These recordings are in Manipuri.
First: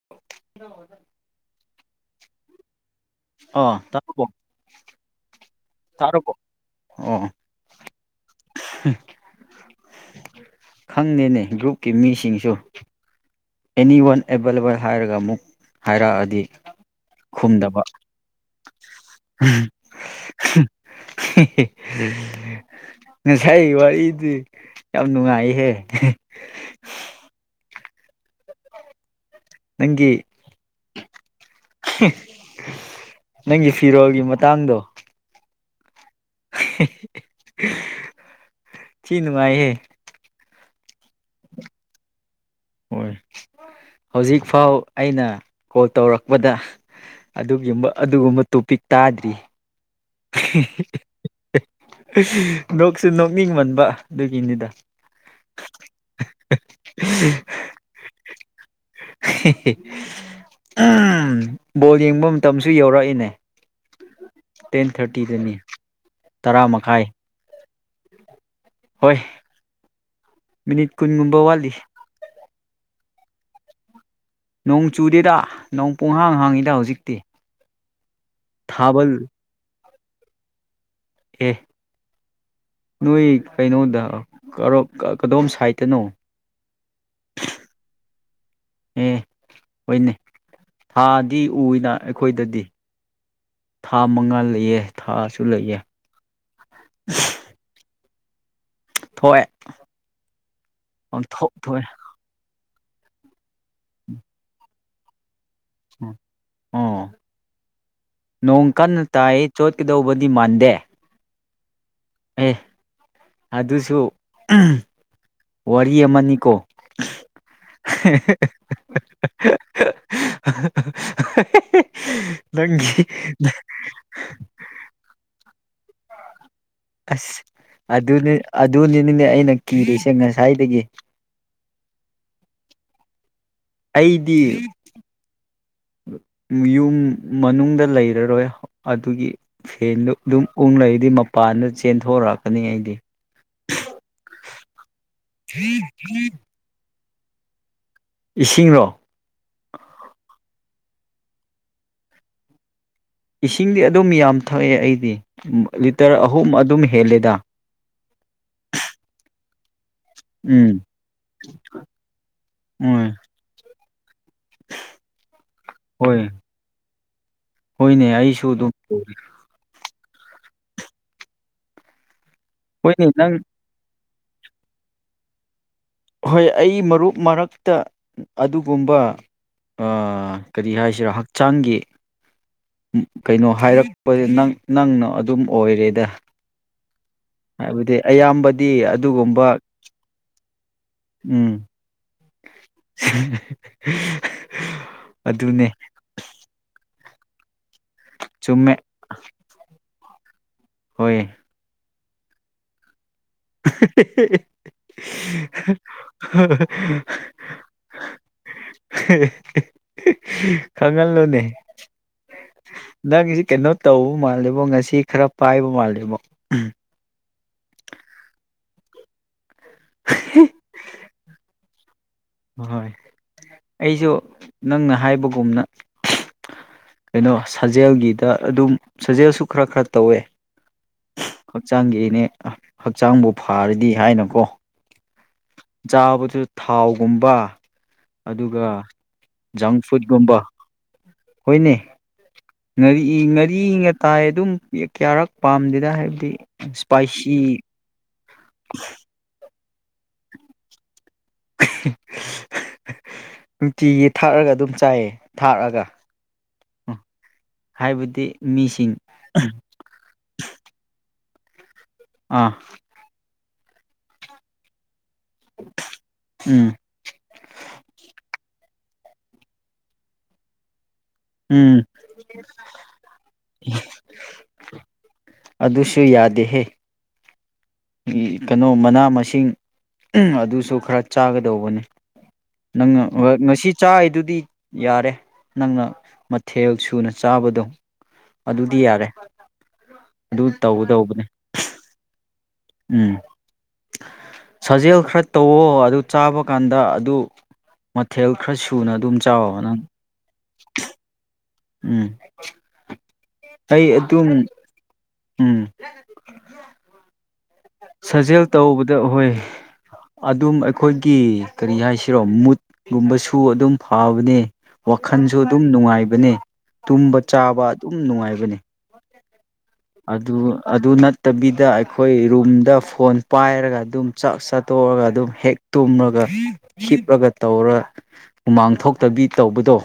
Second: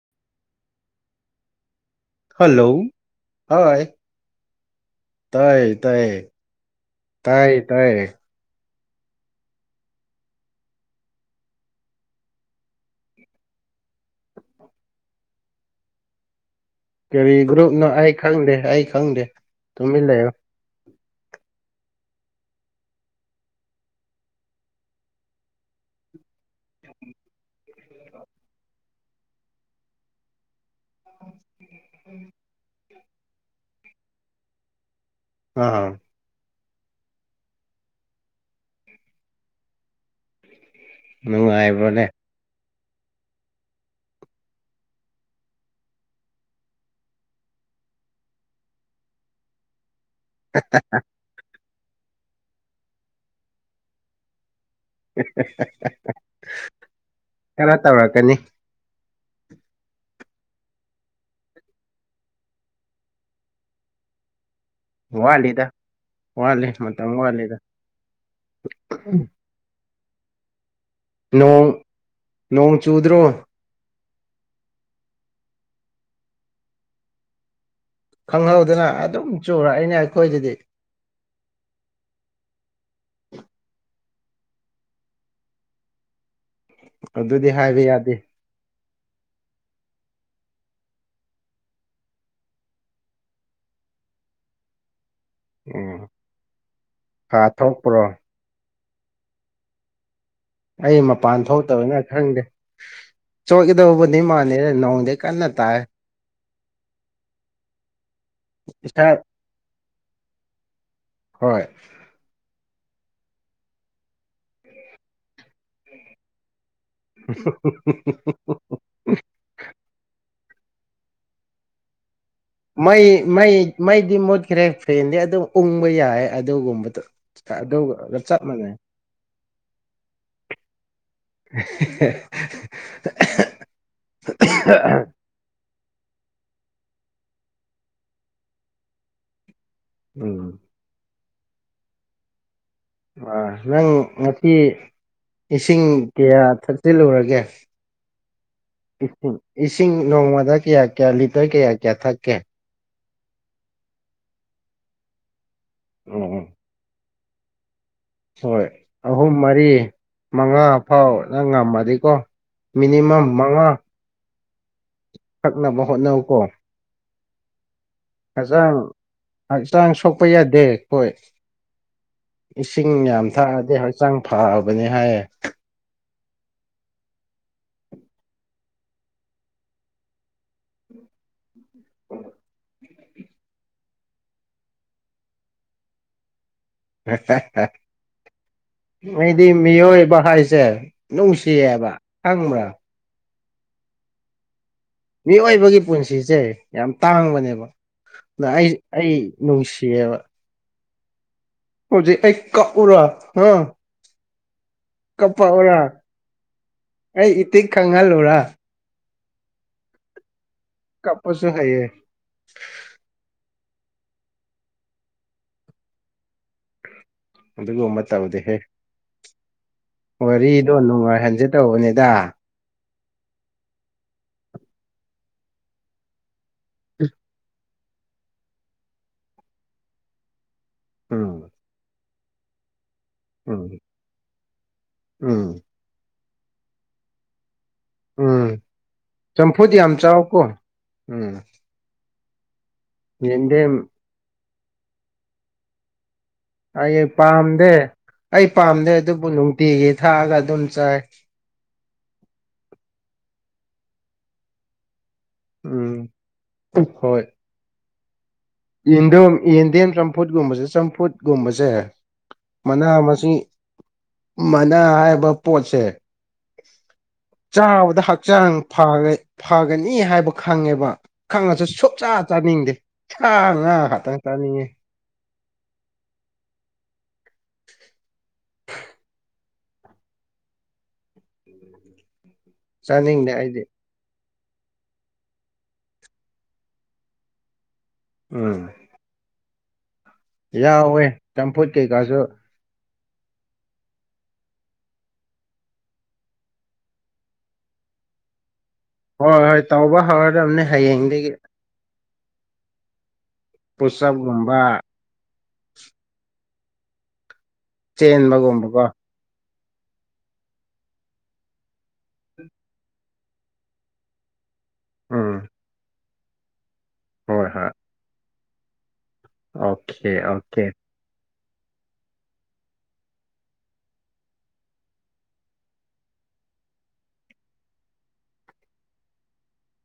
[unintelligible] ꯍꯜꯂꯣ ꯑꯥ ꯍꯣꯏ ꯇꯥꯔꯕꯣ ꯇꯥꯏꯌꯦ ꯇꯥꯔꯕꯣ ꯑꯣ ꯑꯣ ꯈꯪꯗꯦꯅꯦ ꯒ꯭ꯔꯨꯞꯀꯤ ꯃꯤꯁꯤꯡꯁꯨ ꯑꯦꯅꯤ ꯋꯥꯟ ꯑꯦꯕꯥꯏꯂꯦꯕꯜ ꯍꯥꯏꯔꯒ ꯑꯃꯨꯛ ꯍꯥꯏꯔꯛꯑꯗꯤ ꯀꯔꯤ ꯈꯨꯝꯗꯕ ꯒ꯭ꯔꯨꯞꯅꯣ ꯑꯩ ꯈꯪꯗꯦ ꯑꯩ ꯈꯪꯗꯦ ꯇꯨꯃꯤꯟ ꯂꯩꯌꯨ [unintelligible] ꯉꯁꯥꯏ ꯋꯥꯔꯤꯗꯤ ꯌꯥꯝ ꯅꯨꯡꯉꯥꯏꯍꯦ ꯅꯪꯒꯤ ꯅꯪꯒꯤ ꯐꯤꯔꯣꯜꯒꯤ ꯃꯇꯥꯡꯗꯣ ꯑ ꯑꯥ ꯊꯤ ꯅꯨꯡꯉꯥꯏꯍꯦ ꯅꯨꯡꯉꯥꯏꯕ꯭ꯔꯣꯅꯦ ꯍꯣꯏ ꯍꯧꯖꯤꯛꯐꯥꯎ ꯑꯩꯅ ꯀꯣꯜ ꯇꯧꯔꯛꯄꯗ ꯑꯗꯨꯒꯤꯝꯕ ꯑꯗꯨꯒꯨꯝꯕ ꯇꯣꯄꯤꯛ ꯇꯥꯗ꯭ꯔꯤ ꯅꯣꯛꯁꯨ ꯅꯣꯛꯅꯤꯡꯃꯟꯕ ꯑꯗꯨꯒꯤꯅꯤꯗ ꯈꯔ ꯇꯧꯔꯛꯀꯅꯤ ꯕꯣꯜ ꯌꯦꯡꯕ ꯃꯇꯝꯁꯨ ꯌꯧꯔꯛꯏꯅꯦ ꯇꯦꯟ ꯊꯥꯔꯇꯤꯗꯅꯤ ꯋꯥꯠꯂꯤꯗ ꯇꯔꯥ ꯋꯥꯠꯂꯤ ꯃꯈꯥꯏ ꯃꯇꯝ ꯋꯥꯠꯂꯤꯗ ꯍꯣꯏ ꯃꯤꯅꯤꯠ ꯀꯨꯟꯒꯨꯝꯕ ꯅꯣꯡ ꯋꯥꯠꯂꯤ ꯅꯣꯡ ꯆꯨꯗ꯭ꯔꯣ ꯅꯣꯡ ꯆꯨꯗꯦꯗ ꯅꯣꯡ ꯄꯣꯡꯍꯥꯡ ꯍꯥꯡꯉꯤꯗ ꯍꯧꯖꯤꯛꯇꯤ ꯈꯪꯍꯧꯗꯅ ꯊꯥꯕꯜ ꯑꯗꯨꯝ ꯆꯨꯔꯛꯏꯅꯦ ꯑꯩꯈꯣꯏꯗꯗꯤ ꯑꯦ ꯅꯣꯏ ꯀꯩꯅꯣꯗ ꯀꯗꯣꯝ ꯁꯥꯏꯠꯇꯅꯣ ꯑꯗꯨꯗꯤ ꯍꯥꯏꯕ ꯌꯥꯗꯦ ꯑꯦ ꯍꯣꯏꯅꯦ ꯊꯥꯗꯤ ꯎꯏꯅ ꯑꯩꯈꯣꯏꯗꯗꯤ ꯊꯥ ꯃꯪꯉꯥꯂꯩꯌꯦ ꯊꯥ ꯎꯝ ꯊꯥ ꯊꯣꯛꯄ꯭ꯔꯣ ꯊꯣꯛꯑ‌ꯦ ꯑꯩ ꯃꯄꯥꯟ ꯊꯣꯛꯥꯎꯇꯕꯅ ꯈꯪꯗꯦ ꯆꯣꯈꯤꯗꯧꯕꯗꯤ ꯃꯥꯥꯟꯅꯤꯅ ꯅꯣꯡꯗꯤ ꯀꯟꯅ ꯇꯥꯏ ꯎꯝ ꯅꯣꯡ ꯀꯟꯅ ꯏꯁꯥ ꯇꯥꯏ ꯆꯣꯠꯀꯗꯧꯕꯗꯤ ꯃꯥꯟꯗꯦ ꯍꯣꯏ ꯑꯦ ꯑꯗꯨꯁꯨ ꯋꯥꯔꯤ ꯑꯃꯅꯤꯀꯣ [unintelligible] [unintelligible] ꯃꯩ ꯃꯩ ꯃꯩꯗꯤ ꯃꯨꯠꯈ꯭ꯔꯦ ꯐꯦꯟꯗꯤ ꯑꯗꯨꯝ ꯎꯪꯕ ꯌꯥꯏ ꯑꯗꯨꯒꯨꯝꯕꯗꯣ ꯑꯁ ꯑꯗꯨꯒ ꯑꯗꯨꯅꯤ ꯆꯞ ꯃꯥꯟꯅꯩ ꯑꯗꯨꯅꯤ ꯅꯅꯦ ꯑꯩꯅ ꯀꯤꯔꯤꯁꯦ ꯉꯁꯥꯏꯗꯒꯤ [unintelligible] ꯑꯩꯗꯤ ꯌꯨꯝ ꯃꯅꯨꯡꯗ ꯂꯩꯔꯔꯣꯏ ꯑꯗꯨꯒꯤ ꯐꯦꯟꯗꯨꯣ ꯎꯝ ꯑꯗꯨꯝ ꯎꯪ ꯂꯩꯛꯏꯗꯤ ꯃꯄꯥꯟꯗ ꯆꯦꯟꯊꯣꯔꯛꯀꯅꯤ ꯑꯩꯗꯤ ꯑꯥ ꯅꯪ ꯉꯁꯤ ꯏꯁꯤꯡ ꯀꯌꯥ ꯊꯛꯆꯤꯜꯂꯨꯔꯒꯦ ꯏꯁꯤꯡꯔꯣ ꯏꯁꯤꯡ ꯏꯁꯤꯡ ꯅꯣꯡꯃꯗ ꯀꯌꯥ ꯀꯌꯥ ꯂꯤꯇꯔ ꯀꯌꯥ ꯀꯌꯥ ꯊꯛꯀꯦ ꯏꯁꯤꯡꯗꯤ ꯑꯗꯨꯝ ꯌꯥꯝ ꯊꯛꯑꯦ ꯑꯩꯗꯤ ꯂꯤꯇꯔ ꯎꯝ ꯎꯝ ꯑꯍꯨꯝ ꯑꯗꯨꯝ ꯍꯦꯜꯂꯦꯗ ꯍꯣꯏ ꯑꯍꯨꯝ ꯃꯔꯤ ꯃꯉꯥ ꯎꯝ ꯐꯥꯎꯅ ꯉꯝꯃꯗꯤꯀꯣ ꯍꯣꯏ ꯃꯤꯅꯤꯃꯝ ꯃꯉꯥ ꯊꯛꯅꯕ ꯍꯣꯠꯅꯧ ꯀꯣ ꯍ‌ꯣꯏꯅꯦ ꯍꯛꯆꯥꯡ ꯍꯛꯆꯥꯡ ꯁꯣꯛꯄ ꯌꯥꯗꯦ ꯈ‌ꯣꯏ ꯏꯁꯤꯡ ꯍꯣꯏꯅꯦ ꯌꯥꯝ ꯅꯪ ꯊꯛꯑꯗꯤ ꯍꯛꯆꯥꯡ ꯐꯕꯅꯤ ꯍꯥꯏꯌꯦ ꯍꯣꯏ ꯑꯩ ꯃꯔꯨꯞ ꯃꯔꯛꯇ ꯑꯗꯨꯒꯨꯝꯕ ꯀꯔꯤ ꯍꯥꯏꯁꯤꯔꯥ ꯍꯛꯆꯥꯡꯒꯤ ꯀꯩꯅꯣ ꯍꯥꯏꯔꯛꯄꯁ ꯅꯪꯅ ꯑꯗꯨꯝ ꯑꯣꯏꯔꯦꯗ ꯔꯠꯇꯥꯏ ꯍꯥꯏꯕꯗꯤ ꯑꯌꯥꯝ ꯕꯗꯤ ꯑꯩꯗꯤ ꯃꯤꯑꯣꯏꯕ ꯍꯥꯏꯁꯦ ꯎꯝ ꯅꯨꯡꯁꯤꯌꯦꯕ ꯈꯪꯕ꯭ꯔꯥ [unintelligible] ꯃꯤꯑꯣꯏꯕꯒꯤ ꯄꯨꯟꯁꯤꯁꯦ ꯌꯥꯝ ꯇꯥꯡꯕꯅꯦꯕ ꯑꯗ ꯑꯩ ꯆꯨꯝꯃꯦ ꯑꯩ ꯅꯨꯡꯁꯤꯌꯦꯕ ꯍꯣꯏ ꯍꯧꯖꯤꯛ ꯑꯩ ꯀꯛꯎꯔ ꯍꯥ [unintelligible] ꯑꯩ ꯏꯇꯤꯛ ꯈꯪꯍꯜꯂꯨꯔꯥ [unintelligible] ꯈꯪꯍꯜꯂꯣꯅꯦ ꯀꯞꯄꯁꯨ ꯍꯩꯌꯦ ꯅꯪꯁꯤ ꯀꯩꯅꯣ ꯇꯧꯕ ꯃꯥꯜꯂꯦꯕꯣ ꯉꯁꯤ ꯈꯔ ꯄꯥꯏꯕ ꯃꯥꯜꯂꯦꯕꯣ꯫ ꯑꯗꯨꯒꯨꯝꯕꯥ ꯇꯥꯎꯗꯦ ꯍꯦ ꯋꯥꯔꯤꯗꯣ ꯅꯨꯡꯉꯥꯏꯍꯟꯖꯦ ꯇꯧꯕꯅꯤꯗ ꯑꯍꯣꯏ ꯑꯩꯖꯨ ꯅꯪꯅ ꯍꯥꯏꯕꯒꯨꯝꯅ ꯀꯩꯅꯣ ꯁꯥꯖꯦꯜꯒꯤꯗ ꯑꯗꯨꯝ ꯁꯥꯖꯦꯜꯁꯨ ꯈꯔ ꯈꯔ ꯇꯧꯋꯦ꯫ ꯎꯝ ꯍꯛꯆꯥꯡꯒꯤꯅꯦ ꯍꯛꯆꯥꯡꯕꯨ ꯎꯝ ꯐꯔꯗꯤ ꯍꯥꯏꯅꯀꯣ꯫ ꯎꯝ ꯆꯥꯕꯗꯨ ꯊꯥꯎꯒꯨꯝꯕ ꯎꯝ ꯑꯗꯨꯒ ꯆꯝꯐꯨꯠ ꯖꯪ ꯌꯥꯝ ꯐꯨꯗꯀꯨꯝꯕ ꯆꯥꯎꯀꯣ ꯎꯝ ꯍꯣꯏꯅꯦ ꯉꯥꯔꯤ ꯉꯥꯔꯤ ꯌꯦꯟꯗꯦꯝ ꯉꯇꯥꯏ ꯑꯗꯨꯝ ꯀꯌꯥꯔꯛ ꯄꯥꯝꯗꯦꯗ ꯍꯥꯏꯕꯗꯤ ꯑꯩ ꯏꯁꯄꯥꯏꯁꯤ ꯄꯥꯝꯗꯦ ꯑꯩ ꯄꯥꯝꯗꯦ ꯑꯗꯨꯕꯨ ꯅꯨꯡꯇꯤꯒꯤ ꯊꯥꯛꯑꯒ ꯑꯗꯨꯝ ꯆꯥꯏ꯫ ꯅꯨꯡꯇꯤꯒꯤ ꯊꯥꯛꯑꯒ ꯑꯗꯨꯝ ꯆꯥꯏꯌꯦ꯫ ꯊꯥꯛꯔꯒ ꯎꯝ ꯎꯝ ꯍꯥꯏꯕꯗꯤ ꯃꯤꯁꯤꯡ ꯏꯟꯗꯨꯝ ꯌꯦꯟꯗꯦꯝ ꯌꯦꯟꯗꯦꯝ ꯆꯝꯐꯨꯠꯀꯨꯝꯕꯁꯦ ꯆꯝꯐꯨꯠꯀꯨꯝꯕꯁꯦ ꯑꯥ ꯃꯅꯥ ꯃꯁꯤꯡ ꯃꯅꯥ ꯍꯥꯏꯕ ꯄꯣꯠꯁꯦ ꯎꯝ ꯆꯥꯕꯗ ꯍꯛꯆꯥꯡ ꯐꯒ ꯐꯒꯅꯤ ꯍꯥꯏꯕ ꯈꯪꯉꯦꯕ ꯈꯪꯉꯁꯨ ꯎꯝ ꯁꯨꯛꯆꯥꯥ ꯆꯥꯅꯤꯡꯗꯦ ꯁꯥ ꯉꯥ ꯈꯛꯇꯪ ꯆꯥꯅꯤꯡꯉꯦ꯫ ꯑꯗꯨꯁꯨ ꯌꯥꯗꯦꯍꯦ ꯀꯩꯅꯣ ꯃꯅꯥ ꯃꯁꯤꯡ ꯑꯗꯨꯁꯨ ꯈꯔ ꯆꯥꯒꯗꯧꯕꯅꯤ ꯅꯪ ꯆꯥꯅꯤꯡꯗꯦ ꯑꯩꯗꯤ ꯉꯁꯤ ꯆꯥꯏꯗꯨꯗꯤ ꯌꯥꯔꯦ ꯅꯪꯅ ꯃꯊꯦꯜ ꯁꯨꯅ ꯆꯥꯕꯗꯣ ꯎꯝ ꯑꯗꯨꯗꯤ ꯌꯥꯔꯦ ꯑꯗꯨ ꯌꯥꯎꯋꯦ ꯇꯧꯒꯗꯧꯕꯅꯦ ꯆꯝꯐꯨꯠ ꯀꯩꯀꯥꯁꯨ ꯎꯝ ꯁꯥꯖꯦꯜ ꯈꯔ ꯇꯧꯋꯣ ꯑꯗꯨ ꯆꯥꯕ ꯀꯥꯟꯗ ꯑꯗꯨ ꯃꯊꯦꯜ ꯈꯔ ꯁꯨꯅ ꯑꯗꯨꯝ ꯍꯣꯏ ꯆꯥꯎꯑꯣ ꯍꯣꯏ ꯅꯪ ꯇꯧꯕ ꯍꯧꯔꯗꯕꯅꯦ ꯍꯌꯦꯡꯗꯒꯤ ꯎꯝ ꯑꯩ ꯑꯗꯨꯝ ꯄꯨꯁꯑꯞꯒꯨꯝꯕ ꯎꯝ ꯁꯥꯖꯦꯜ ꯆꯦꯟꯕꯒꯨꯝꯕꯀꯣ ꯇꯧꯕꯗ ꯑꯍꯣꯏ ꯑꯗꯨꯝ ꯑꯩꯈꯣꯏꯒꯤ ꯀꯔꯤ ꯍꯥꯏꯁꯤꯔꯣ ꯃꯨꯠꯀꯨꯝꯕꯁꯨ ꯑꯗꯨꯝ ꯐꯕꯅꯦ꯫ ꯋꯥꯈꯜꯁꯨ ꯎꯝ ꯑꯗꯨꯝ ꯅꯨꯡꯉꯥꯏꯕꯅꯦ ꯇꯨꯝꯕ ꯍꯣꯏ ꯆꯥꯕ ꯍꯣꯏ ꯑꯗꯨꯝ ꯅꯨꯡꯉꯥꯏꯕꯅꯦ꯫ ꯑꯣꯀꯦ ꯑꯗꯨ ꯑꯣꯀꯦ ꯑꯗꯨ ꯅꯠ ꯇꯕꯤꯗ ꯑꯩꯈꯣꯏ ꯔꯨꯝꯗ ꯐꯣꯟ ꯄꯥꯏꯔꯒ ꯑꯗꯨꯝ ꯆꯥꯛ ꯆꯥꯠꯇꯣꯛꯑꯒ ꯑꯗꯨꯝ ꯍꯦꯛ ꯇꯨꯝꯔꯒ ꯍꯤꯞꯂꯒ ꯇꯧꯔ ꯍꯨꯃꯥꯡ ꯊꯣꯛꯇꯕꯤ ꯇꯧꯕꯗꯣ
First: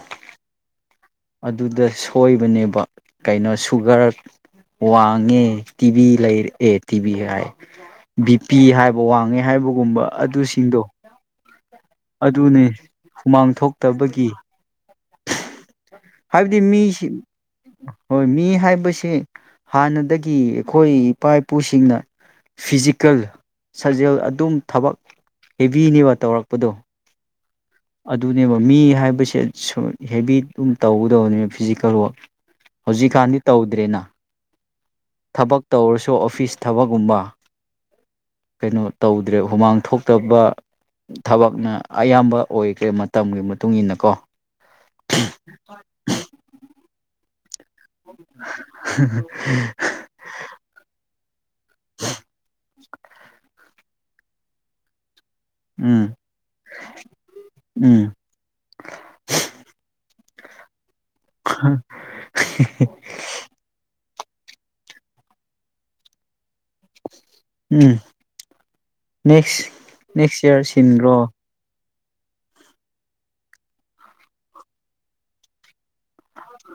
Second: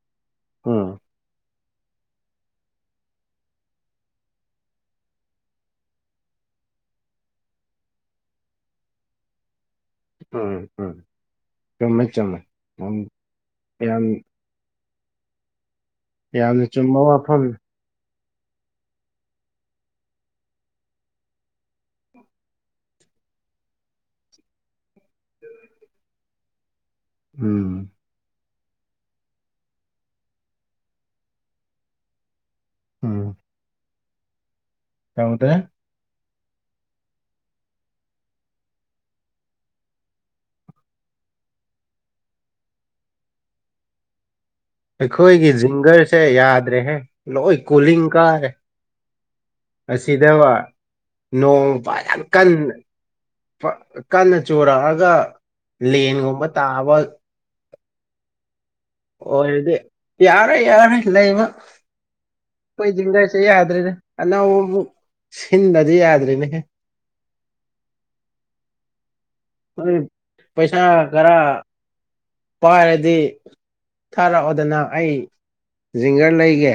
ꯎꯝ ꯑꯗꯨꯗ ꯁꯣꯏꯕꯅꯦꯕ ꯀꯩꯅꯣ ꯁꯨꯒꯔ ꯋꯥꯡꯉꯦ ꯇꯤꯚꯤ ꯂꯩꯔꯛꯑꯦ ꯇꯤꯚꯤ ꯍꯥꯏ ꯕꯤꯄꯤ ꯍꯥꯏꯕ ꯋꯥꯡꯉꯦ ꯍꯥꯏꯕꯨ ꯒꯨꯝꯕ ꯎꯝ ꯑꯗꯨꯁꯤꯡꯗꯣ ꯎꯝ ꯆꯨꯝꯃꯦ ꯆꯨꯝꯃꯦ ꯑꯗꯨꯅꯤ ꯌꯥꯝ ꯍꯨꯃꯥꯡ ꯌꯥꯝ ꯊꯣꯛꯇꯕꯒꯤ ꯍꯥꯏꯕꯗꯤ ꯌꯥꯝꯅ ꯆꯨꯝꯕ ꯃꯤꯁꯤ ꯋꯥꯐꯝ ꯍꯣꯏ ꯃꯤ ꯍꯥꯏꯕꯁꯤ ꯍꯥꯟꯅꯗꯒꯤ ꯑꯩꯈꯣꯏ ꯏꯄꯥ ꯏꯄꯨꯁꯤꯡꯅ ꯐꯤꯖꯤꯀꯦꯜ ꯁꯥꯖꯦꯜ ꯑꯗꯨꯝ ꯊꯕꯛ ꯍꯦꯕꯤꯅꯦꯕ ꯇꯧꯔꯛꯄꯗꯣ ꯎꯝ ꯑꯗꯨꯅꯦꯕ ꯃꯤ ꯍꯥꯏꯕꯁꯦ ꯁꯨꯝ ꯍꯦꯕꯤ ꯑꯗꯨꯝ ꯇꯧꯒꯗꯕꯅꯦꯕ ꯐꯤꯖꯤꯀꯦꯜ ꯋꯛ ꯎꯝ ꯍꯨꯖꯤꯛꯀꯥꯟꯗꯤ ꯇꯧꯗ꯭ꯔꯦꯅ ꯇꯧꯗ꯭ꯔꯦ ꯊꯕꯛ ꯇꯧꯔꯁꯨ ꯑꯣꯐꯤꯁ ꯊꯕꯛꯀꯨꯝꯕ ꯀꯩꯅꯣ ꯇꯧꯗ꯭ꯔꯦ ꯍꯨꯃꯥꯡ ꯊꯣꯛꯇꯕ ꯊꯕꯛꯅ ꯑꯌꯥꯝꯕ ꯑꯣꯏꯈ꯭ꯔꯦ ꯃꯇꯝꯒꯤ ꯃꯇꯨꯡ ꯏꯟꯅ ꯀꯣ ꯑꯩꯈꯣꯏꯒꯤ ꯖꯤꯡꯒꯔꯁꯦ ꯌꯥꯗ꯭ꯔꯦꯍꯦ ꯂꯣꯏ ꯀꯣꯂꯤꯡ ꯀꯥꯔꯦ [unintelligible] ꯑꯁꯤꯗꯕ ꯅꯣꯡ ꯐꯖꯟ ꯀꯟꯅ ꯀꯟꯅ ꯆꯨꯔꯛꯑꯒ ꯎꯝ ꯂꯦꯟꯒꯨꯝꯕ ꯇꯥꯕ ꯎꯝ ꯑꯣꯏꯔꯗꯤ ꯌꯥꯔꯣꯏ ꯌꯥꯔꯣꯏ ꯂꯩꯕ ꯈꫭꯏ ꯖꯤꯡꯒꯥꯁꯦ ꯌꯥꯗ꯭ꯔꯦꯗ ꯑꯅꯧꯕ ꯑꯃꯨꯛ ꯁꯤꯟꯗꯗꯤ ꯌꯥꯗ꯭ꯔꯤꯅꯦꯍꯦ ꯎꯝ ꯅꯦꯛꯁ [unintelligible] ꯅꯦꯛꯁ ꯏꯌꯥꯔ ꯄꯩꯁꯥ ꯁꯤꯟꯈ꯭ꯔꯣ ꯒꯥꯔꯥ ꯄꯥꯏꯔꯗꯤ ꯊꯥꯔꯛꯑꯣꯗꯅ ꯑꯩ ꯖꯤꯡꯒ ꯂꯩꯒꯦ